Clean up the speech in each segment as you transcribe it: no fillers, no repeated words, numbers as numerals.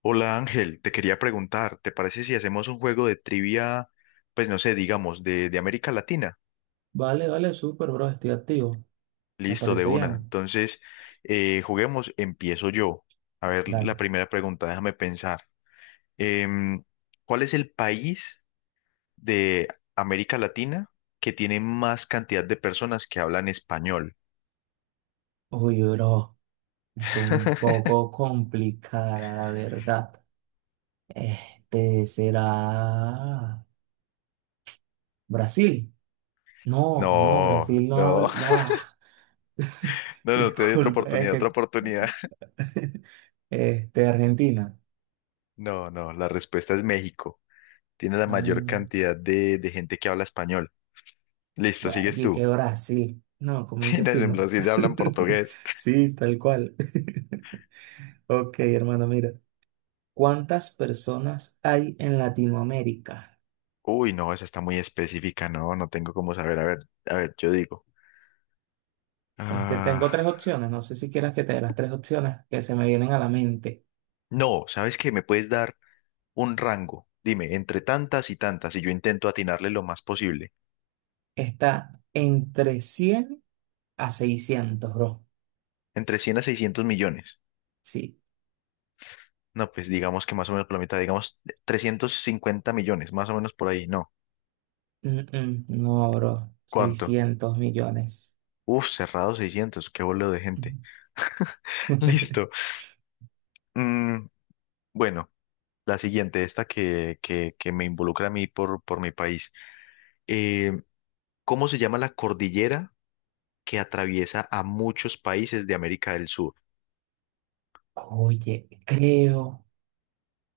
Hola Ángel, te quería preguntar, ¿te parece si hacemos un juego de trivia, pues no sé, digamos, de América Latina? Vale, vale, súper, bro, estoy activo. Me Listo, de parece una. bien. Entonces, juguemos, empiezo yo. A ver, la Dale. primera pregunta, déjame pensar. Em, ¿Cuál es el país de América Latina que tiene más cantidad de personas que hablan español? Uy, bro, está un poco complicada, la verdad. Será Brasil. No, no, No, Brasil no no, habla. Ah, no, no, te doy otra disculpa, es oportunidad, otra que oportunidad. Argentina. No, no, la respuesta es México. Tiene la mayor Ah, cantidad de gente que habla español. Listo, bueno, sigues y tú. que Brasil. No, Sí, comencé no, en fino. Brasil ya hablan portugués. Sí, tal cual. Ok, hermano, mira. ¿Cuántas personas hay en Latinoamérica? Uy, no, esa está muy específica, no, no tengo cómo saber. A ver, yo digo. Ah, Tengo tres opciones, no sé si quieras que te dé las tres opciones que se me vienen a la mente. no, ¿sabes qué? Me puedes dar un rango. Dime, entre tantas y tantas, y yo intento atinarle lo más posible. Está entre 100 a 600 bro. Entre 100 a 600 millones. Sí. No, pues digamos que más o menos por la mitad, digamos 350 millones, más o menos por ahí. No, Mm, mm, no, bro. ¿cuánto? 600 millones. Uf, cerrado 600. Qué bolo de gente. Listo. Mm, bueno. La siguiente, esta que me involucra a mí por mi país. Eh, ¿Cómo se llama la cordillera que atraviesa a muchos países de América del Sur? Oye, creo,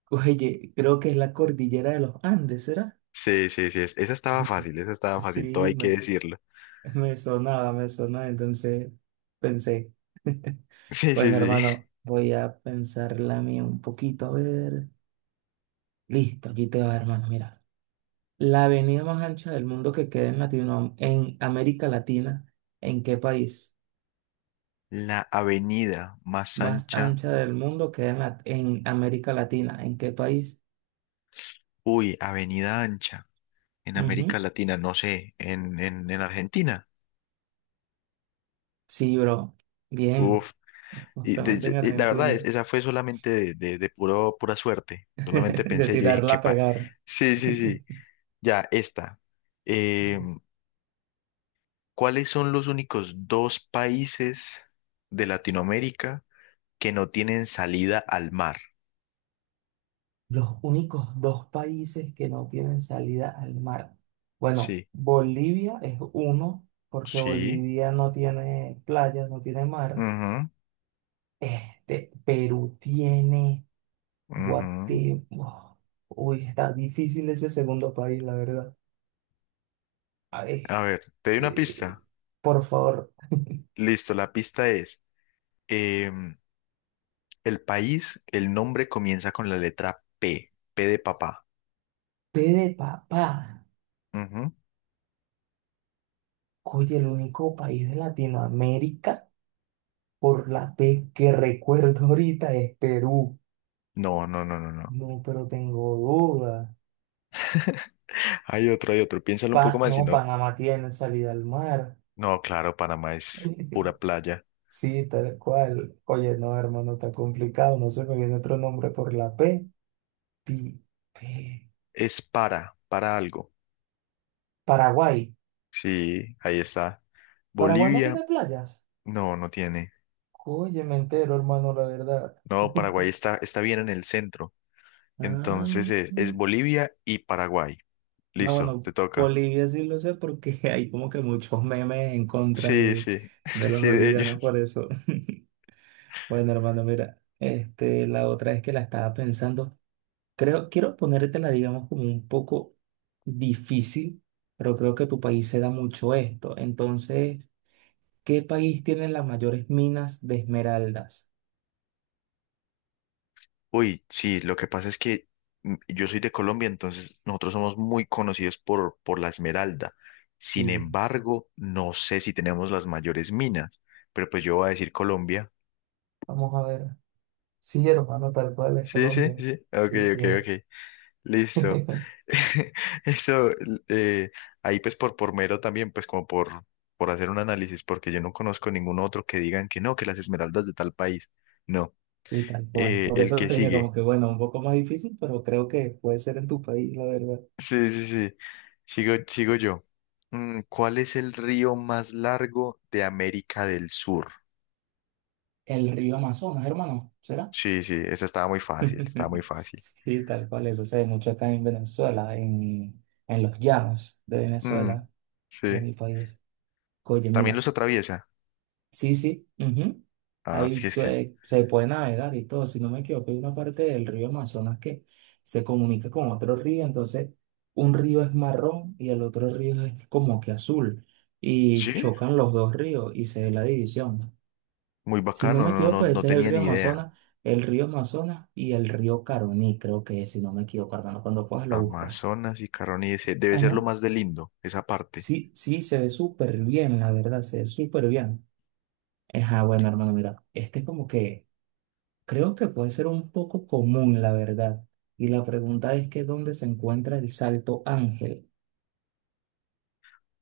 oye, creo que es la cordillera de los Andes, ¿será? Sí, sí, sí, esa estaba fácil, todo hay Sí, que me, decirlo. Me sonaba, entonces pensé. Sí, sí, Bueno, sí. hermano, voy a pensarla mía un poquito, a ver. Listo, aquí te va, hermano. Mira, la avenida más ancha del mundo que queda en Latino, en América Latina, ¿en qué país? La avenida más Más ancha, ancha del mundo queda en, la- en América Latina, ¿en qué país? uy, avenida ancha, en América Ujú. Latina, no sé, en Argentina. Sí, bro. Bien, Uf, y, justamente de- en y la verdad, Argentina. Esa fue solamente de pura suerte. Solamente De pensé, yo dije, tirarla qué a pa... pegar. Sí, sí, sí. Ya, esta. Eh, ¿Cuáles son los únicos dos países de Latinoamérica que no tienen salida al mar? Los únicos dos países que no tienen salida al mar. Bueno, Sí, Bolivia es uno, porque sí. Bolivia no tiene playas, no tiene mar. Ujú, Perú tiene ujú. Guatemala. Uy, está difícil ese segundo país, la verdad. A ver, A ver, te doy una pista. Por favor, Listo, la pista es, em, el país, el nombre comienza con la letra P, P de papá. P de papá. Ujú. Oye, el único país de Latinoamérica por la P que recuerdo ahorita es Perú. No, no, no, no, no. No, pero tengo dudas. Hay otro, hay otro. Piénsalo un poco Pa- más, si no, no. Panamá tiene salida al mar. No, claro, Panamá es pura playa. Sí, tal cual. Oye, no, hermano, está complicado. No se me viene otro nombre por la P. Pi- P. Es para algo. Paraguay. Sí, ahí está. Paraguay no Bolivia, tiene playas. no, no tiene. Oye, me entero, hermano, la verdad. No, Paraguay está, está bien en el centro. Entonces Ah, es Bolivia y Paraguay. no, Listo, bueno, te toca. Bolivia sí lo sé porque hay como que muchos memes en contra Sí, sí, de los sí, de bolivianos por ellos. eso. Bueno, hermano, mira, la otra es que la estaba pensando. Creo, quiero ponértela, digamos, como un poco difícil, pero creo que tu país se da mucho esto. Entonces, ¿qué país tiene las mayores minas de esmeraldas? Uy, sí, lo que pasa es que mm, yo soy de Colombia, entonces nosotros somos muy conocidos por la Esmeralda. Sin Sí. embargo, no sé si tenemos las mayores minas, pero pues yo voy a decir Colombia. Vamos a ver. Sí, hermano, tal cual es Sí, sí, Colombia. sí. Ok, Sí, sí ok, es. ok. Listo. Eso, eh, ahí pues por mero también, pues como por hacer un análisis, porque yo no conozco ningún otro que digan que no, que las esmeraldas de tal país. No. Y tal cual. Por El eso que te dije sigue. como que, bueno, un poco más difícil, pero creo que puede ser en tu país, la verdad. Sí, sí, sí. Sigo, sigo yo. ¿Cuál es el río más largo de América del Sur? El río Amazonas, hermano, ¿será? Sí, sí, esa estaba muy fácil, estaba muy fácil. Sí, tal cual. Eso se ve mucho acá en los llanos de Mm, Venezuela, de sí. mi país. Oye, ¿También mira. los atraviesa? Sí, sí, ujú. Ah, sí, Ahí es que... se, se puede navegar y todo. Si no me equivoco, hay una parte del río Amazonas que se comunica con otro río. Entonces, un río es marrón y el otro río es como que azul. Y Sí, chocan los dos ríos y se ve la división. muy Si no bacano, me no, no, equivoco, no ese es tenía ni idea. El río Amazonas y el río Caroní, creo que es, si no me equivoco, hermano. Cuando puedas lo buscas. Amazonas y Caroni, ese debe ser Ajá. lo más de lindo, esa parte. Sí, sí, se ve súper bien, la verdad, se ve súper bien. Ajá, bueno, hermano, mira, este es como que. Creo que puede ser un poco común, la verdad. Y la pregunta es que ¿dónde se encuentra el Salto Ángel?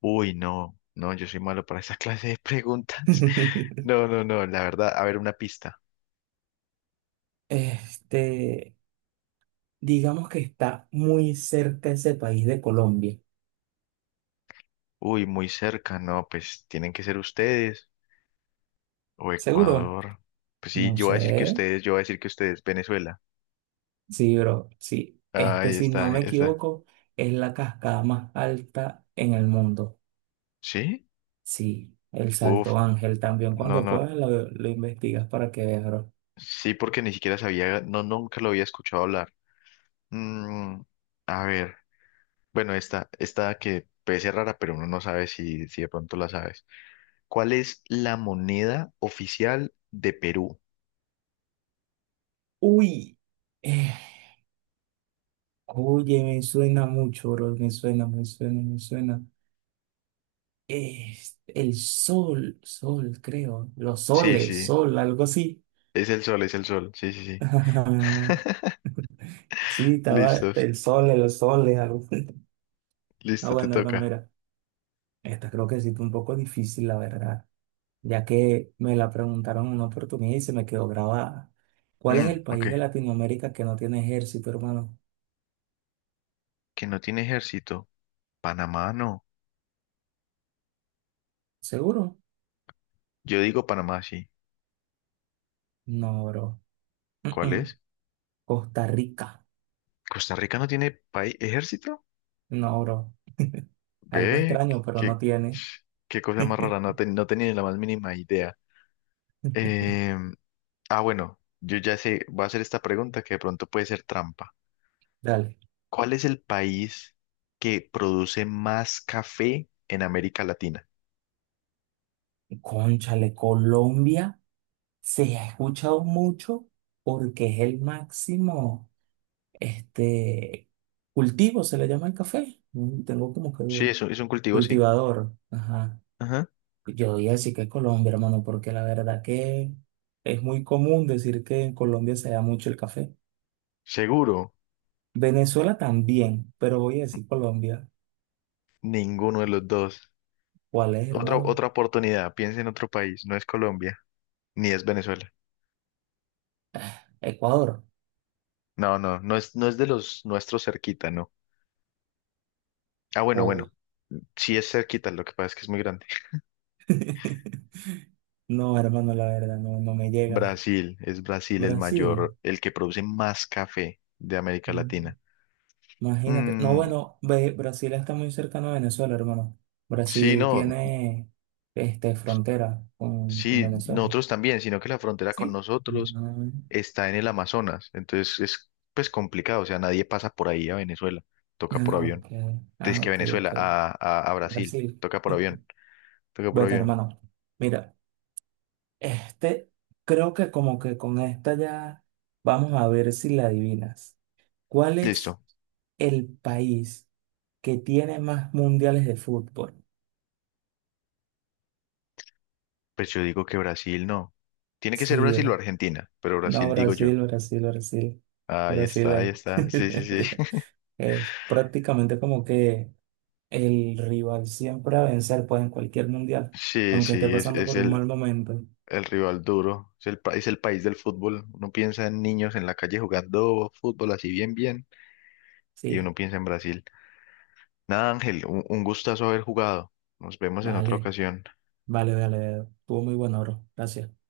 Uy, no, no, yo soy malo para esa clase de preguntas. No, no, no, la verdad, a ver una pista. Este, digamos que está muy cerca ese país de Colombia. Uy, muy cerca, no, pues tienen que ser ustedes o ¿Seguro? Ecuador. Pues sí, No yo voy a decir que sé. ustedes, yo voy a decir que ustedes, Venezuela. Sí, bro. Sí. Ah, ahí Si no está, ahí me está. equivoco, es la cascada más alta en el mundo. ¿Sí? Sí, el Uf, Salto Ángel también. no, Cuando no, puedas lo investigas para que veas, bro. sí, porque ni siquiera sabía, no, nunca lo había escuchado hablar. Mm, a ver, bueno, esta que puede ser rara, pero uno no sabe si, de pronto la sabes. ¿Cuál es la moneda oficial de Perú? Uy. Eh, Oye, me suena mucho, bro. Me suena, me suena, me suena. Es el sol, sol, creo. Los Sí, soles, sí, sol, algo así. es el sol, es el sol. Sí, sí, sí. Sí, estaba Listos, el sol, los soles, algo. Ah, listo, te bueno, hermano, toca. mira. Esta creo que sí fue un poco difícil, la verdad. Ya que me la preguntaron en una oportunidad y se me quedó grabada. ¿Cuál es Mm, el ok. país de Latinoamérica que no tiene ejército, hermano? Que no tiene ejército. Panamá no. ¿Seguro? Yo digo Panamá, sí. No, bro. Mm, ¿Cuál mm. es? Costa Rica. ¿Costa Rica no tiene país ejército? No, bro. Algo Ve, extraño, pero no qué, tiene. qué cosa más rara, no, ten- no tenía ni la más mínima idea. Em, ah, bueno, yo ya sé, voy a hacer esta pregunta que de pronto puede ser trampa. Dale. ¿Cuál es el país que produce más café en América Latina? Cónchale, Colombia se ha escuchado mucho porque es el máximo este, cultivo, se le llama el café. Mm, tengo como que Sí, duda. es un cultivo, sí. Cultivador. Ajá. Ajá. Yo diría sí que Colombia, hermano, porque la verdad que es muy común decir que en Colombia se da mucho el café. Seguro, Venezuela también, pero voy a decir Colombia. ninguno de los dos. ¿Cuál es, Otra, hermano? otra oportunidad, piensa en otro país, no es Colombia, ni es Venezuela. Ecuador. No, no, no es, no es de los nuestros cerquita, no. Ah, bueno, bueno, sí es cerquita, lo que pasa es que es muy grande. No, hermano, la verdad, no, no me llega. Brasil, es Brasil el Brasil, mayor, el que produce más café de América mm, Latina. imagínate. No, Mm, bueno, ve- Brasil está muy cercano a Venezuela, hermano. sí, Brasil no, tiene frontera con sí, Venezuela. nosotros también, sino que la frontera con ¿Sí? nosotros Mm, está en el Amazonas, entonces es pues complicado, o sea, nadie pasa por ahí a Venezuela, toca por ah, avión. ok. Es Ah, que ok, ok. Venezuela a Brasil, Brasil. toca por avión, toca por Bueno, avión. hermano, mira, este, creo que como que con esta ya vamos a ver si la adivinas. ¿Cuál es Listo, el país? Que tiene más mundiales de fútbol. pues yo digo que Brasil no. Tiene que ser Sí, Brasil o bra- Argentina, pero Brasil no, digo yo. Brasil, Brasil, Brasil. Brasil Ahí es, está, sí, sí, sí. es prácticamente como que el rival siempre a vencer, pues en cualquier mundial, Sí, aunque esté sí, es, pasando es por un el, mal momento. el rival duro, es el país del fútbol. Uno piensa en niños en la calle jugando fútbol así bien, bien, y uno Sí, piensa en Brasil. Nada, Ángel, un gustazo haber jugado. Nos vemos en otra vale, ocasión. vale, vale. Vale. Estuvo muy bueno, bro. Gracias.